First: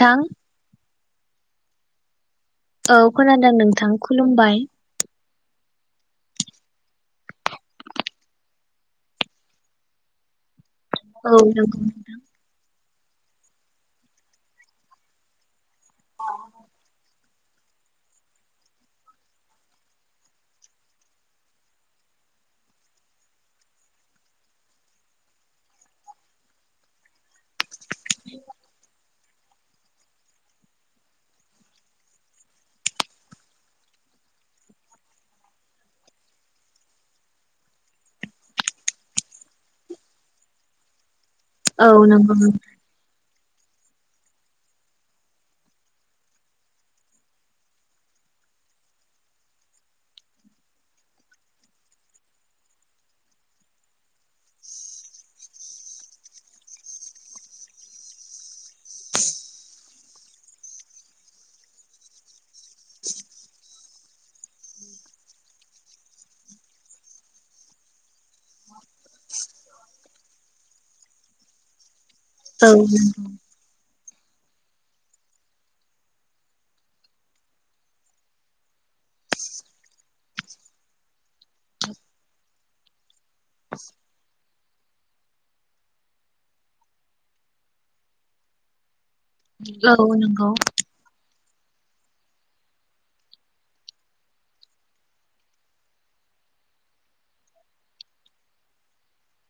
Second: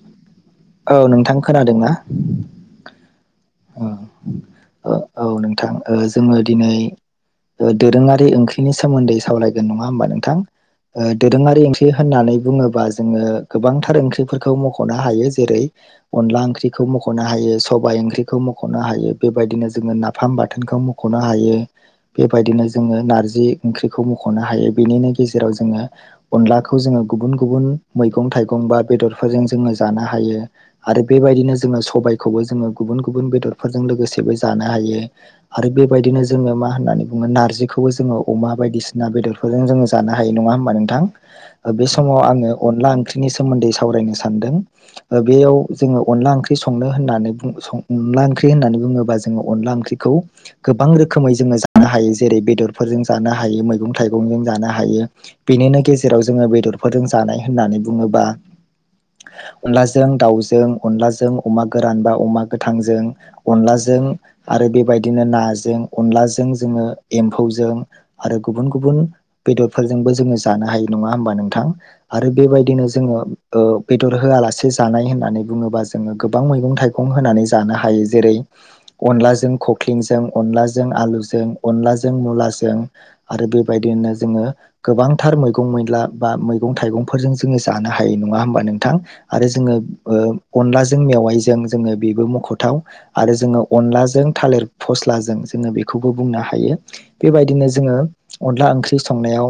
नोंथां। औ नोंथां खोनादों ना। औ। खोनादों नोंथां खुलुमबाय। औ नोंथां जोङो दिनै दोरोङारि ओंख्रिनि सोमोन्दै सावरायगोन नङा होमबा नोंथां। औ दोरोङारि नंगौ ओंख्रि होननानै बुङोबा। जोंङो गोबांथार ओंख्रिफोरखौ मखनो हायो जेरै अनला ओंख्रिखौ मखनो हायो सबायाइ ओंख्रिखौ। मखनो हायो बेबायदिनो जोंङो नाफाम बाथोनखौ मखनो हायो बेबायदिनो जोंङो नारजि ओंख्रिखौ मखनो हायो बेनिनो गेजेराव जोंङो अनलाखौ जोंङो गुबुन गुबुन मैगं थाइगं बा बेदरफोरजों जोंङो जानो हायो आरो बेबायदिनो जोंङो सबायखौ जोंङो गुबुन। गुबुन बेदरफोरजों लोगोसेबो जानो हायो आरो बेबायदिनो जोंङो मा होननानै बुङो नार्जिखौबो जोंङो अमा बायदिसिना बेदरफोरजों जोंङो जानो हायो नङा होमबा नोंथां। बे औ समाव नंगौ आंङो अनला ओंख्रिनि सायाव। सोमोन्दै सावरायनो सानदों बेयाव जोंङो अनला ओंख्रि संनो होननानै। अनला ओंख्रि होननानै बुङोब्ला जोंङो अनला ओंख्रिखौ गोबां रोखोमै जोंङो जानो हायो जेरै बेदरफोरजों जानो हायो मैगं थाइगंजों जानो हायो बेनिनो गेजेराव जोंङो बेदरफोरजों जानाय होननानै बुङोबा अनलाजों दाउजों अनलाजों अमा गोरान बा अमा। गोथांजों अनलाजों आरो बेबायदिनो नाजों अनलाजों जोंङो एम्फौजों आरो गुबुन गुबुन बेदरफोरजोंबो जोंङो जानो हायो नङा होमबा नोंथां। आरो औ बेबायदिनो जोंङो। बेदर होआलासे जानाय होननानै बुङोबा जोंङो गोबां मैगं थाइगं होनानै जा जानो हायो जेरै अनलाजों खख्लिंजों अनलाजों आलुजों अलाजों मुलाजों आरो बेबायदिनो जोंङो गोबांथार मैगं मैला बा मैगं थाइगंफोरजों जोंङो जानो हायो नङा होमबा नोंथां। आरो जोंङो औ नंगौ अनलाजों मेवाइजों। जोंङो बेबो। मखथाव आरो जोंङो अनलाजों थालिर फस्लाजों जोंङो बेखौबो बुंनो हायो बेबायदिनो जोंङो अनला ओंख्रि संनायाव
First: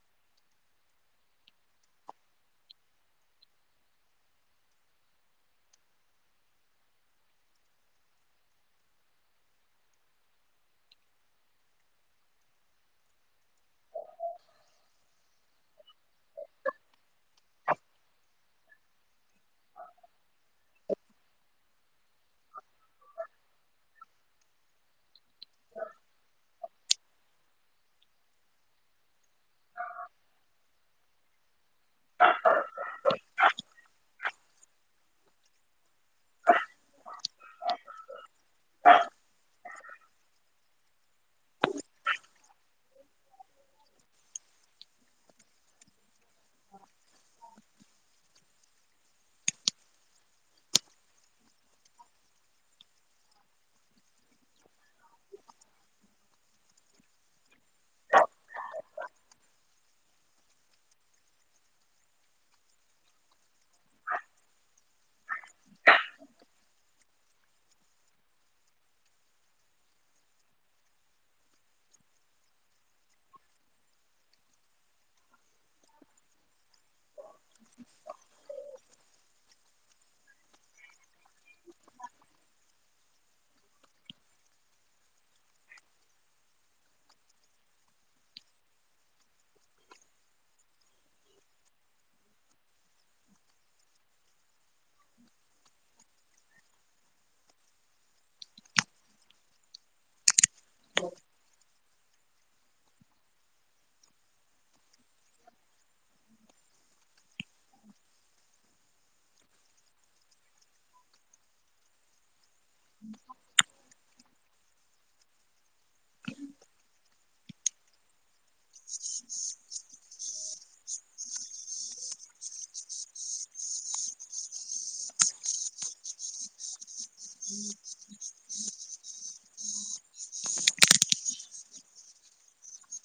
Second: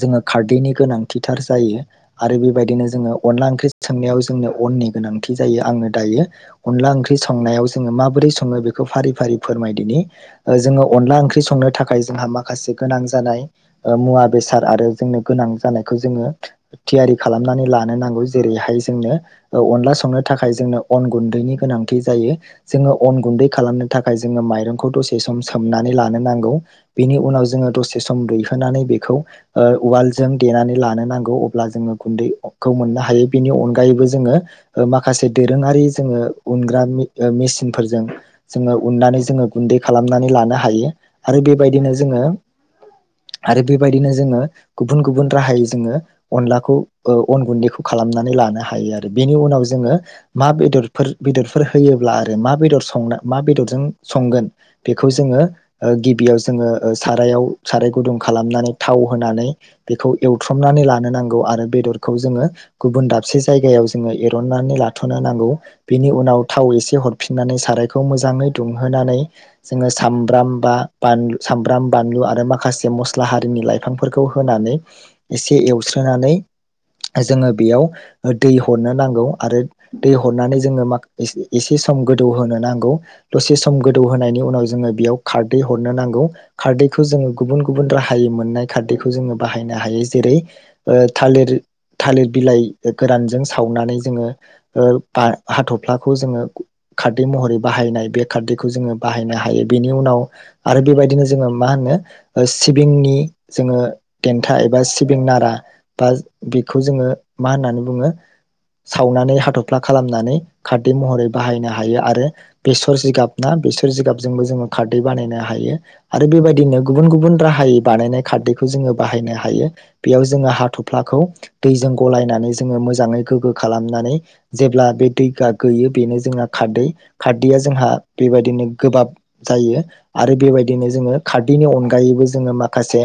जोंङो खारदैनि गोनांथिथार जायो आरो बेबायदिनो जोंङो अनला ओंख्रि संनायाव जोंनो अननि गोनांथि जायो आंङो दायो। अनला ओंख्रि संनायाव जोंङो माबोरै संङो बेखौ फारि फारि फोरमायदिनि जोंङो अनला ओंख्रि संनो थाखाय जोंहा माखासे गोनां जानाय मुवा बेसाद आरो जोंनो गोनां जानायखौ जोंङो थियारि खालामनानै लानो नांगौ जेरैहाय जोंनो अनला संनो थाखाय जोंनो अन गुन्दैनि। गोनांथि जायो जोंङो अन गुन्दै खालामनो थाखाय जोंङो माइरंखौ दसे सम सोमनानै लानो नांगौ बेनि उनाव जोंङो दसे सम रुयहोनानै बेखौ उवालजों देनानै लानो नांगौ अब्ला जोंङो गुन्दैखौ मोननो हायो बेनि अनगायैबो जोंङो माखासे दोरोङारि जोंङो। उनग्रा मेसिनफोरजों। जोंङो उननानै जोंङो। गुन्दै खालामनानै लानो हायो आरो बेबायदिनो जोंङो आरो बेबायदिनो जोंङो गुबुन गुबुन राहायै जोंङो अनलाखौ ओ अन गुन्दैखौ खालामनानै लानो हायो आरो बेनि उनाव जोंङो मा बेदरफोर। बेदरफोर होयोब्ला आरो मा बेदर संना मा बेदरजों संगोन बेखौ जोंङो गिबियाव जोंङो ओ सारायाव साराय गुदुं खालामनानै थाव होनानै बेखौ एवथ्रमनानै लानो नांगौ आरो बेदरखौ जोंङो गुबुन दाबसे जायगायाव जोंङो एरननानै लाथनो नांगौ। बिनि उनाव थाव एसे हरफिननानै सारायखौ मोजाङै दुंहोनानै जोंङो सामब्राम बा सामब्राम बानलु आरो माखासे मस्ला हारिनि लाइफांफोरखौ होनानै एसे एवस्रोनानै। जोंङो बेयाव ओ दै हरनो नांगौ। आरो दै हरनानै। जोङो माख एसे सम गोदौ होनोनो नांगौ दसे सम गोदौ होनायनि उनाव जोङो बेयाव खारदै हरनो नांगौ खारदैखौ जोङो गुबुन गुबुन राहायै मोननाय खारदैखौ जोङो बाहायनो हायो जेरै ओ थालिर थालिर बिलाइ गोरानजों सावनानै जोङो ओ बा हाथ'फ्लाखौ जोङो खारदै महरै बाहायनाय बे खारदैखौ जोङो बाहायनो हायो बेनि उनाव आरो बेबायदिनो जोङो मा होनो ओ सिबिंनि जोङो देन्था एबा सिबिं नारा बा बेखौ जोङो मा होननानै बुङो सावनानै हाथ'फ्ला खालामनानै खारदै महरै बाहायनो हायो आरो बेसर जिगाब ना बेसर जिगाब जोंबो जोङो खारदै बानायनो हायो आरो बेबायदिनो गुबुन गुबुन राहायै बानायनाय खारदैखौ जोङो बाहायनो हायो बेयाव जोङो हाथ'फ्लाखौ दैजों गलायनानै जोङो मोजाङै गोग्गो खालामनानै जेब्ला बे बे गा गोयो बेनो जोंना खारदै खारदैया जोंहा बेबायदिनो गोबाब जायो आरो बेबायदिनो जोङो खारदैनि अनगायैबो जोङो माखासे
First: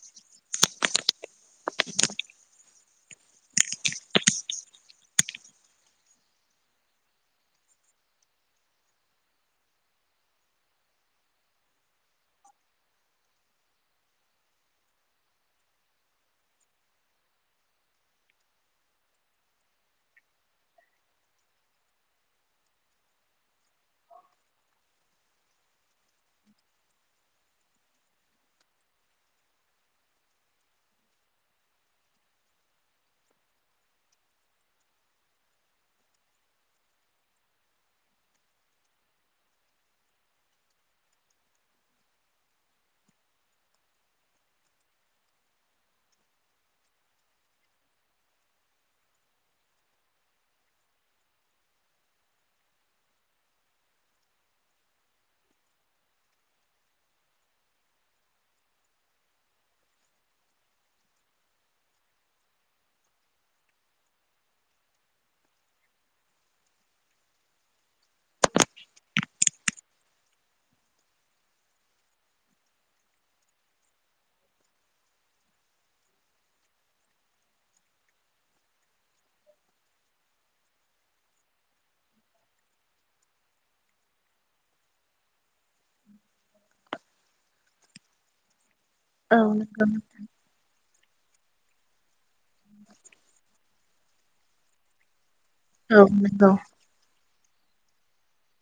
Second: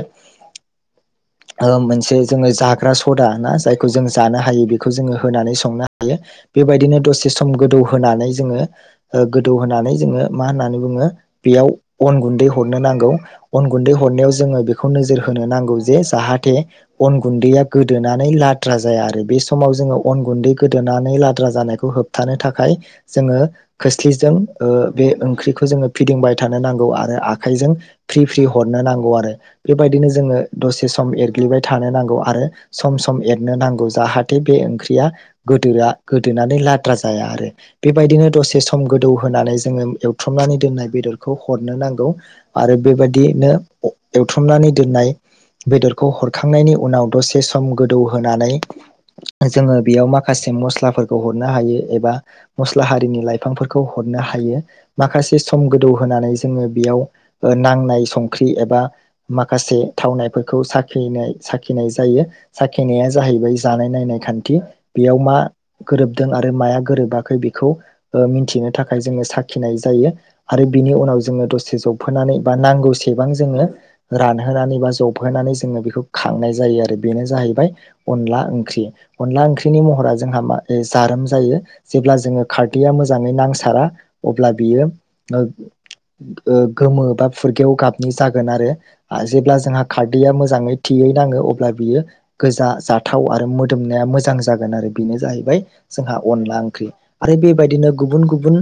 ओ मोनसे जोङो जाग्रा सदा ना जायखौ जों जानो हायो बेखौ जोङो होनानै संनो हायो बेबायदिनो दसे सम गोदौ होनोनानै जोङो ओ गोदौ होनानै जोङो मा होननानै बुङो बेयाव अन गुन्दै हरनो नांगौ अन गुन्दै हरनायाव जोङो बेखौ नोजोर होनो नांगौ जे जाहाथे अन गुन्दैया गोदोनानै लाद्रा जाया आरो बे समाव जोङो अन गुन्दै गोदोनानै लाद्रा जानायखौ होबथानो थाखाय जोङो खोस्लिजों ओ बे ओंख्रिखौ जोङो फिदिंबाय थानो नांगौ आरो आखाइजों फ्रि फ्रि हरनो नांगौ आरो बेबायदिनो जोङो दसे सम एरग्लिबाय थानो नांगौ आरो सम सम एरनो नांगौ जाहाथे बे ओंख्रिया गोदोआ गोदोनानै ला द्रा जाया आरो बेबायदिनो दसे सम गोदौ होनानै जोङो एवथ्रुमनानै दोननाय बेदरखौ हरनो नांगौ आरो बेबायदिनो एवथ्रुमनानै दोननाय बेदरखौ हरखांनायनि उनाव दसे सम गोदौ होनानै जोङो बेयाव माखासे मस्लाफोरखौ हरनो हायो एबा मस्ला हारिनि लाइफांफोरखौ हरनो हायो माखासे सम गोदौ होनानै जोङो बेयाव ओ नांनाय संख्रि एबा माखासे थावनायफोरखौ साखनाय साखिनाय जायो साखिनाया जाहैबाय जानाय नायनाय खान्थि बेयाव मा गोरोबदों आरो आरो माया गोरोबाखै बेखौ ओ मिथिनो थाखाय जोङो साखिनाय जायो आरो बिनि उनाव जोङो दसे जबहोनानै बा नांगौसेबां जोङो रानहोनानै बा जबहोनानै जोङो बेखौ खांनाय जायो आरो बेनो जाहैबाय अनला ओंख्रि अनला ओंख्रिनि महरा जोंहा मा जारोम जायो जेब्ला जोङो खारदैया मोजाङै नांसारा अब्ला बियो ओ ओ गोमो बा फुरगेव गाबनि जागोन आरो आ औ जेब्ला जोंहा नंगौ खारदैया मोजाङै थियै नाङो अब्ला बियो गोजा जाथाव आरो मोदोमनाया मोजां जागोन आरो बेनो जाहैबाय औ जोंहा नंगौ अनला ओंख्रि आरो बे बायदिनो गुबुन गुबुन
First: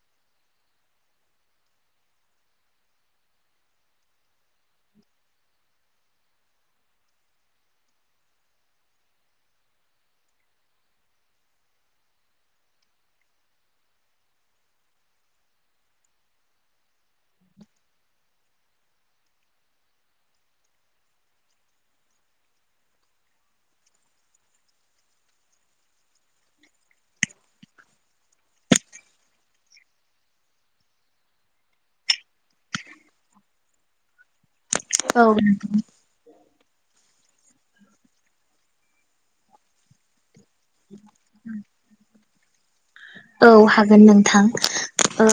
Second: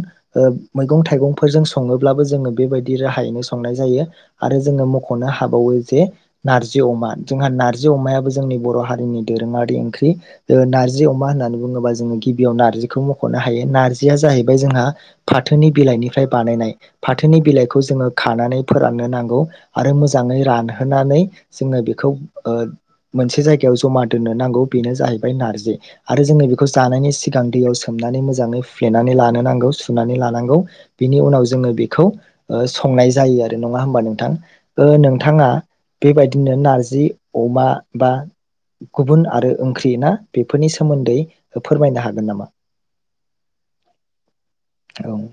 मैगं थाइगंफोरजों सङोब्लाबो जोङो बेबायदि राहायैनो संनाय जायो आरो जोङो मख'नो हाबावो जे नारजि अमा जोंहा नारजि अमायाबो जोंनि बर' हारिनि दोरोङारि ओंख्रि नारजि अमा होननानै बुङोबा जोङो गिबियाव नारजिखौ मख'नो हायो नारजिया जाहैबाय जोंहा फाथोनि बिलाइनिफ्राय बानायनाय फाथोनि बिलाइखौ जोङो खानानै फोराननो नांगौ आरो मोजाङै रानहोनानै जोङो बेखौ मोनसे जायगायाव जमा दोननो नांगौ बेनो जाहैबाय नारजि आरो जोङो बेखौ जानायनि सिगां दैयाव सोमनानै मोजाङै हुफ्लेनानै लानो नांगौ सुनानै लानांगौ बिनि उनाव जोङो बेखौ संनाय जायो आरो नङा होमबा नोंथां? ओ औ नोंथाङा बेबायदिनो नारजि जि अमा बा गुबुन आरो ओंख्रि ना बेफोरनि सोमोन्दै फोरमायनो हा गोन नामा? औ हागोन नोंथां औ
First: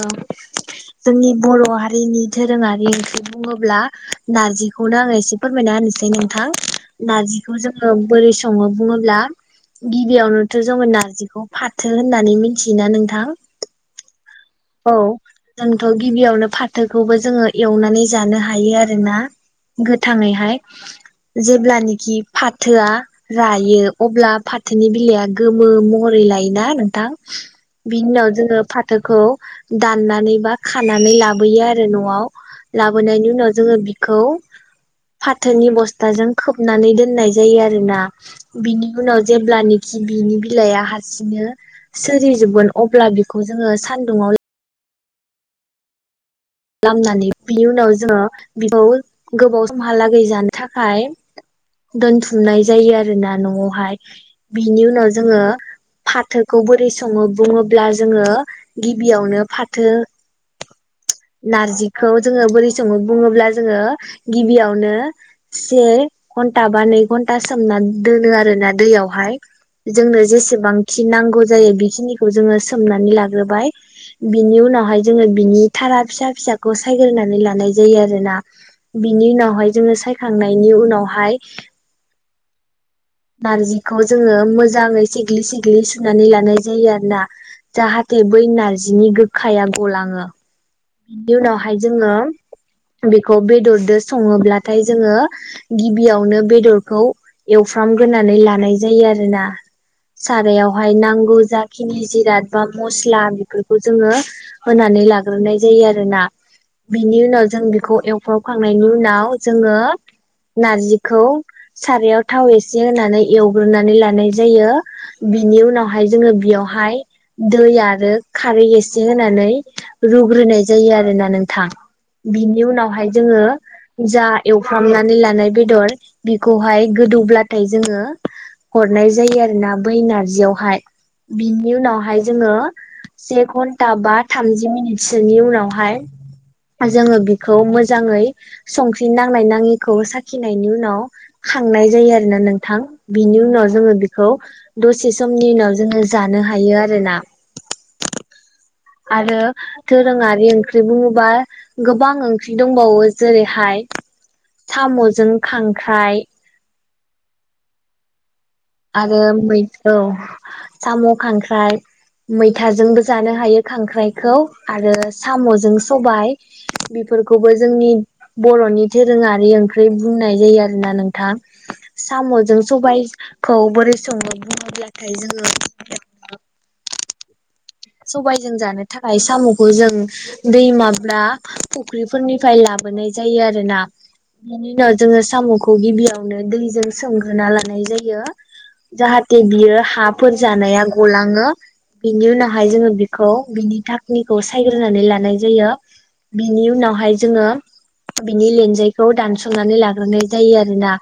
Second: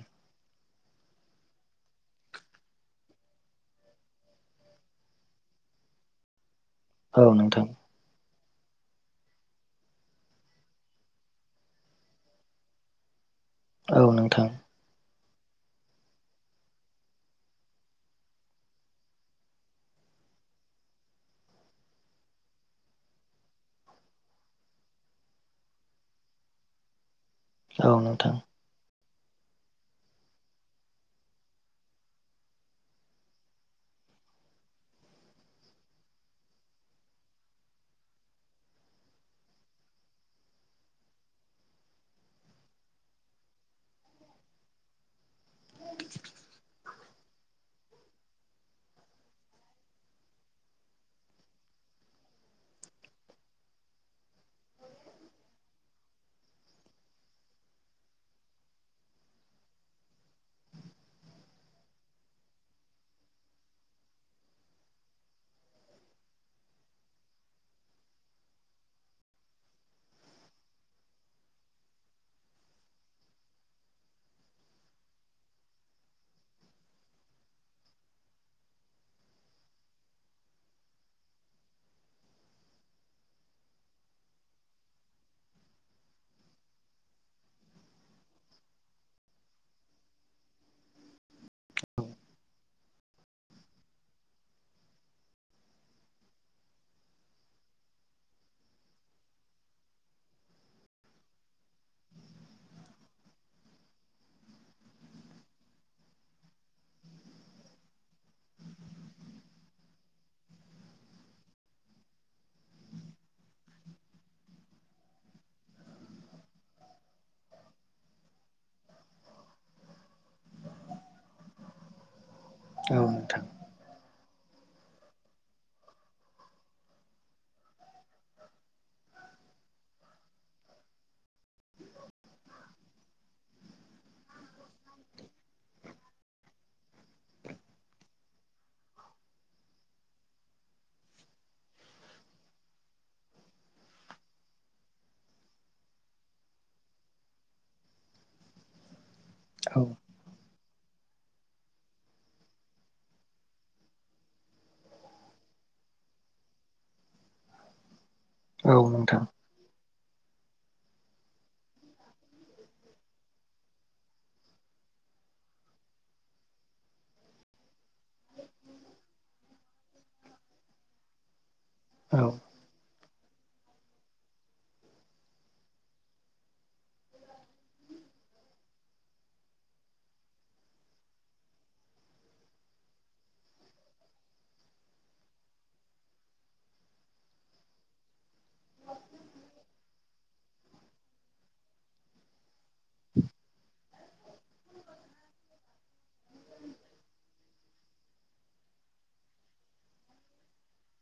जोंनि बर' हारिनि दोरोङारिखौ बुङोब्ला नारजिखौनो आङो एसे फोरमायना होनोसै नोंथां। औ नारजिखौ नोंथां जोङो बोरै सङो बुङोब्ला गिबियावनोथ' जोङो नारजिखौ फाथो होननानै मि थियो ना नोंथां? औ नोंथां। औ जोंथ' गिबियावनो फाथोखौबो जोङो एवनानै जानो हायो आरोना, गोथाङैहाय जेब्लानखि फाथोआ रायो अब्ला फाथोनि बिलाइआ गोमो महरै लायोना नोंथां? औ बिनि उनाव नोंथां जोङो फा थोखौ दाननानै बा खानानै लाबोयो आरो न'आव लाबोनायनि उनाव जोङो बिखौ फाथोनि बस्थाजों खोबनानै दोननाय जायो आरोना, बिनि उनाव जेब्लानखि बिनि बिलाइआ हारसिंनो सोरिजोबगोन अब्ला बिखौ जोङो सानदुंआव [inaudible] लामनानै बिनि उनाव जोङो बेखौ गोबाव समहालागै जानो थाखाय दोनथुमनाय जायो आरोना न'आवहाय, बिनि उनाव जोङो फाथोखौ बोरै सङो बुङोब्ला जोङो गिबियावनो फाथो नारजिखौ जोङो बोरै समो बुङोब्ला जोङो गिबियावनो से घन्टा बा नै घन्टा सोमना दोनो आरो ना दैयावहाय जोंनो जेसेबांखि नांगौ जायो बेखिनिखौ जोङो सोमनानै लाग्रोबाय बिनि उनावहाय जोङो बिनि थारा फिसा फिसाखौ सायग्रानै लानाय जायो आरो ना बिनि उनावहाय जोङो सायखांनायनि उनावहाय [inaudible] नारजिखौ जोङो मोजाङै सिग्लि सिग्लि सुनानै लानाय जायो आरो ना जाहाथे बै नार्जिनि गोखाया गलाङो। बिनि उनावहाय जोङो बेखौ बेदरदो सङोब्लाथाय जोङो गिबियावनो बेदरखौ एवफ्रामग्रोनानै लानाय जायो आरो ना, सारायावहाय नांगौ जाखिनि जिराद बा मस्ला बेफोरखौ जोङो होनानै लाग्रोनाय जायो आरोना बिनि उनाव जोङो बेखौ एवफ्रामखांनायनि उनाव जोङो नार्जिखौ सारायाव थाव एसे होनानै एवग्रोनानै लानाय जायो बिनि उनावहाय जोङो बियावहाय दै आरो खारै एसे होनानै रु ग्रोनाय जायो आरो ना नोंथां। बिनि औ उनावहाय जोङो। नोंथां जा एवफ्रामनानै लानाय बेदर बेखौहाय गोदौब्लाथाय जोङो हरनाय जायो आरो ना बै नारजियावहाय बिनि उनावहाय जोङो से घन्टा बा थामजि मिनिट सोरनि उनावहाय जोङो बिखौ मोजाङै संख्रि नांनाय नाङिखौ साखिनायनि उनाव खांनाय जायो आरोना नोंथां बिनि उनाव जोङो बेखौ दसे समनि उनाव जोङो जानो हायो आरोना। आरो औ दोरोङारि ओंख्रि बुङोबा गोबां ओंख्रि दंबावो जेरैहाय साम'जों खांख्राइ औ नोंथां आरो मै औ साम' खांख्राइ मैथाजोंबो जानो हायो खांख्राइखौ आरो साम'जों सबाय बेफोरखौबो जोंनि बर'नि दोरोङारि ओंख्रि बुंनाय जायो आरोना नोंथां। औ साम'जों सबाय खौ बोरै सङोनो बुङोब्लाथाय जोङो सबायजों जानो थाखाय साम'खौ जों दै माब्ला फुख्रिफोरनिफ्राय लाबोनाय जायो आरोना बेनि उनाव जोङो साम'खौ गिबियावनो दैजों सोमग्रोना लानाय जायो जाहाथे बियो हाफोर जानाया गलाङो बेनि उनाव [unintelligible] जोङो बेखौ बिनि था [unintelligible] खौ सायग्रोनानै लानाय जायो बिनि उनावहाय जोङो बिनि लेनजायखौ दानस'नानै लाग्रोनाय जायो आरोना,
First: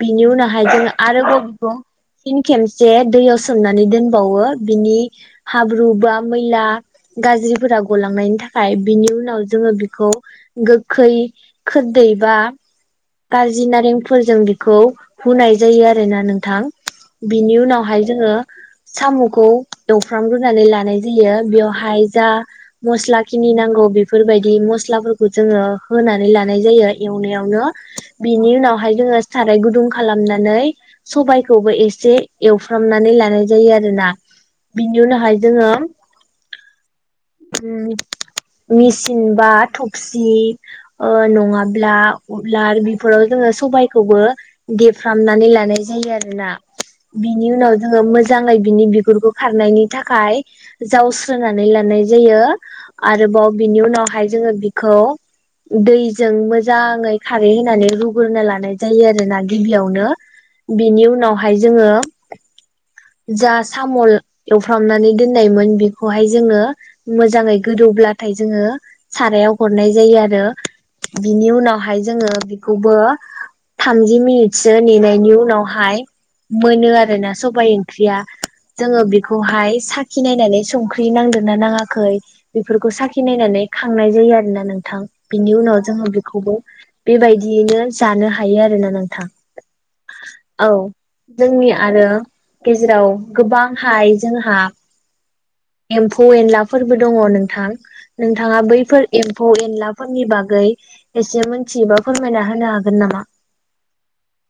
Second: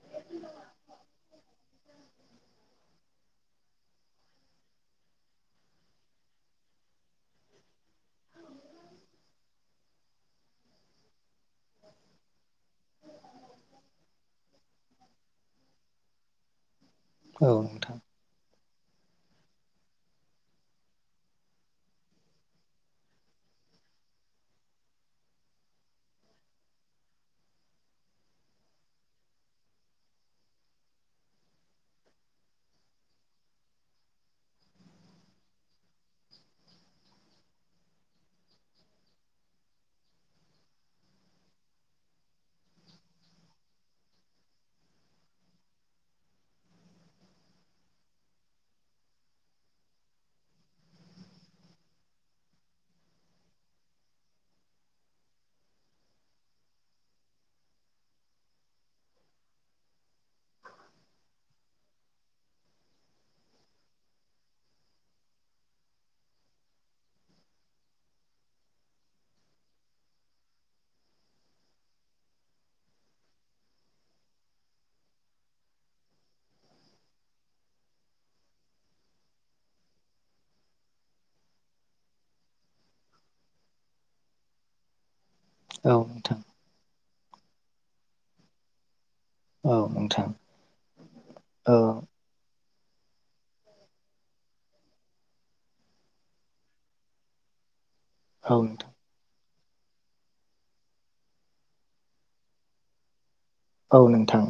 बिनि उनावहाय जोङो आरोबाव बेखौ फिन खेमसे दैयाव सोमनानै दोनबावो बिनि हाब्रु बा मैला गाज्रिफोरा गलांनायनि थाखाय बिनि उनाव जोङो बिखौ गोखै खोरदै बा खारज्रि नारेंफोरजों बिखौ हुनाय जायो आरोना नोंथां। औ बिनि नोंथां उनावहाय जोङो साम'खौ द एवफ्रामग्रोनानै लानाय जायो बेवहाय जा मस्ला खिनि नांगौ बेफोरबायदि मस्लाफोरखौ जोङो होनानै लानाय जायो एवनायावनो बिनि उनावहाय जोङो साराय गुदुं खालामनानै सबाइखौबो एसे एवफ्रामनानै लानाय जायो आरोना। बिनि उनावहाय जोङो [inaudible] उम मेसिन बा थबसि नङाब्ला उवाल बेफोराव जोङो सबाइखौबो देफ्रामनानै लानाय जायो आरोना, बिनि उनाव जोङो मोजाङै बिनि बिगुरखौ खारनायनि थाखाय जावस्रोनानै लानाय जायो आरोबाव बिनि उनावहाय जोङो बिखौ दैजों मोजाङै खारै होनानै रुग्रोना लानाय जायो आरोना गिबियावनो, बिनि उनावहाय जोङो जा सामल एवफ्रामनानै दोननायमोन बेखौहाय जोङो मोजाङै गोदौब्लाथाय जोङो सारायाव हरनाय जायो आरो बिनि उनावहाय जोङो बेखौबो थामजि मिनिटसो नेनायनि उनावहाय मोनो आरोना सबाइ ओंख्रिया जोङो बे खौहाय साखि नायनानै संख्रि नांदोंना नाङाखै बेफोरखौ साखि नायनानै खांनाय जायो आरो ना नोंथां। बिनि उनाव औ जोङो नोंथां बेखौबो बेबायदियैनो जानो हायो आरोना नोंथां औ नोंथां । औ जोंनि औ आरो गेजेराव गोबांहाइ जोंहा एम्फौ एनलाफोरबो दङ नोंथां । नोंथाङा औ बैफोर एम फौ-एनलाफोरनि बागै एसे मोनथियोबा फोरमायना होनो हागोन नामा? औ नोंथां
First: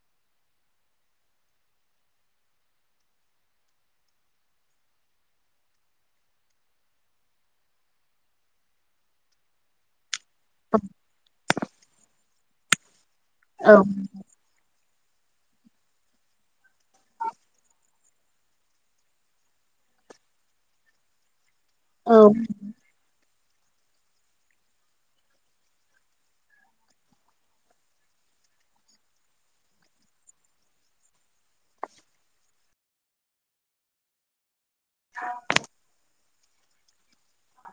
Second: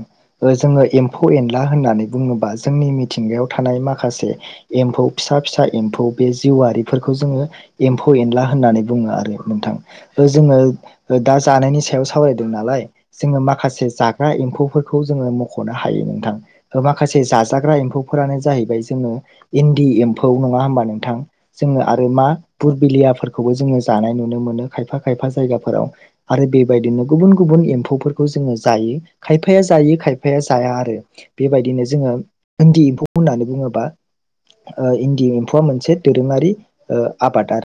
जोंङो एम्फौ एनला होननानै बुङोबा जोंनि मिथिंगायाव थानाय माखासे एम्फौ फिसा फिसा एम्फौ बे जिउआरिफोरखौ जोंङो एम्फौ एनला होननानै बुङो आरो नोंथां ओ जोंङो दा जानायनि सायाव सावरायदों नालाय । जोंङो औ माखासे एम्फौफोरखौ जोंङो मख'नो हायो नोंथां माखासे जाजाग्रा एम्फौफोरानो जाहैबाय जोंङो इन्दि एम्फौ नङा होमबा नोंथां? जोंङो आरो मा औ बुरबिलियाफोर खौबो जोंङो जानाय नुनो मोनो खायफा खायफा जायगाफोराव आरो बेबायदिनो गुबुन गुबुन एम्फौफोरखौ जोंङो जायो खायफाया जायो खायफाया जाया आरो बेबायदिनो जोंङो इन्दि एम्फौ होननानै बुङोबा ओ इन्दि एम्फौआ मोनसे [unintelligible] ओ आबादारि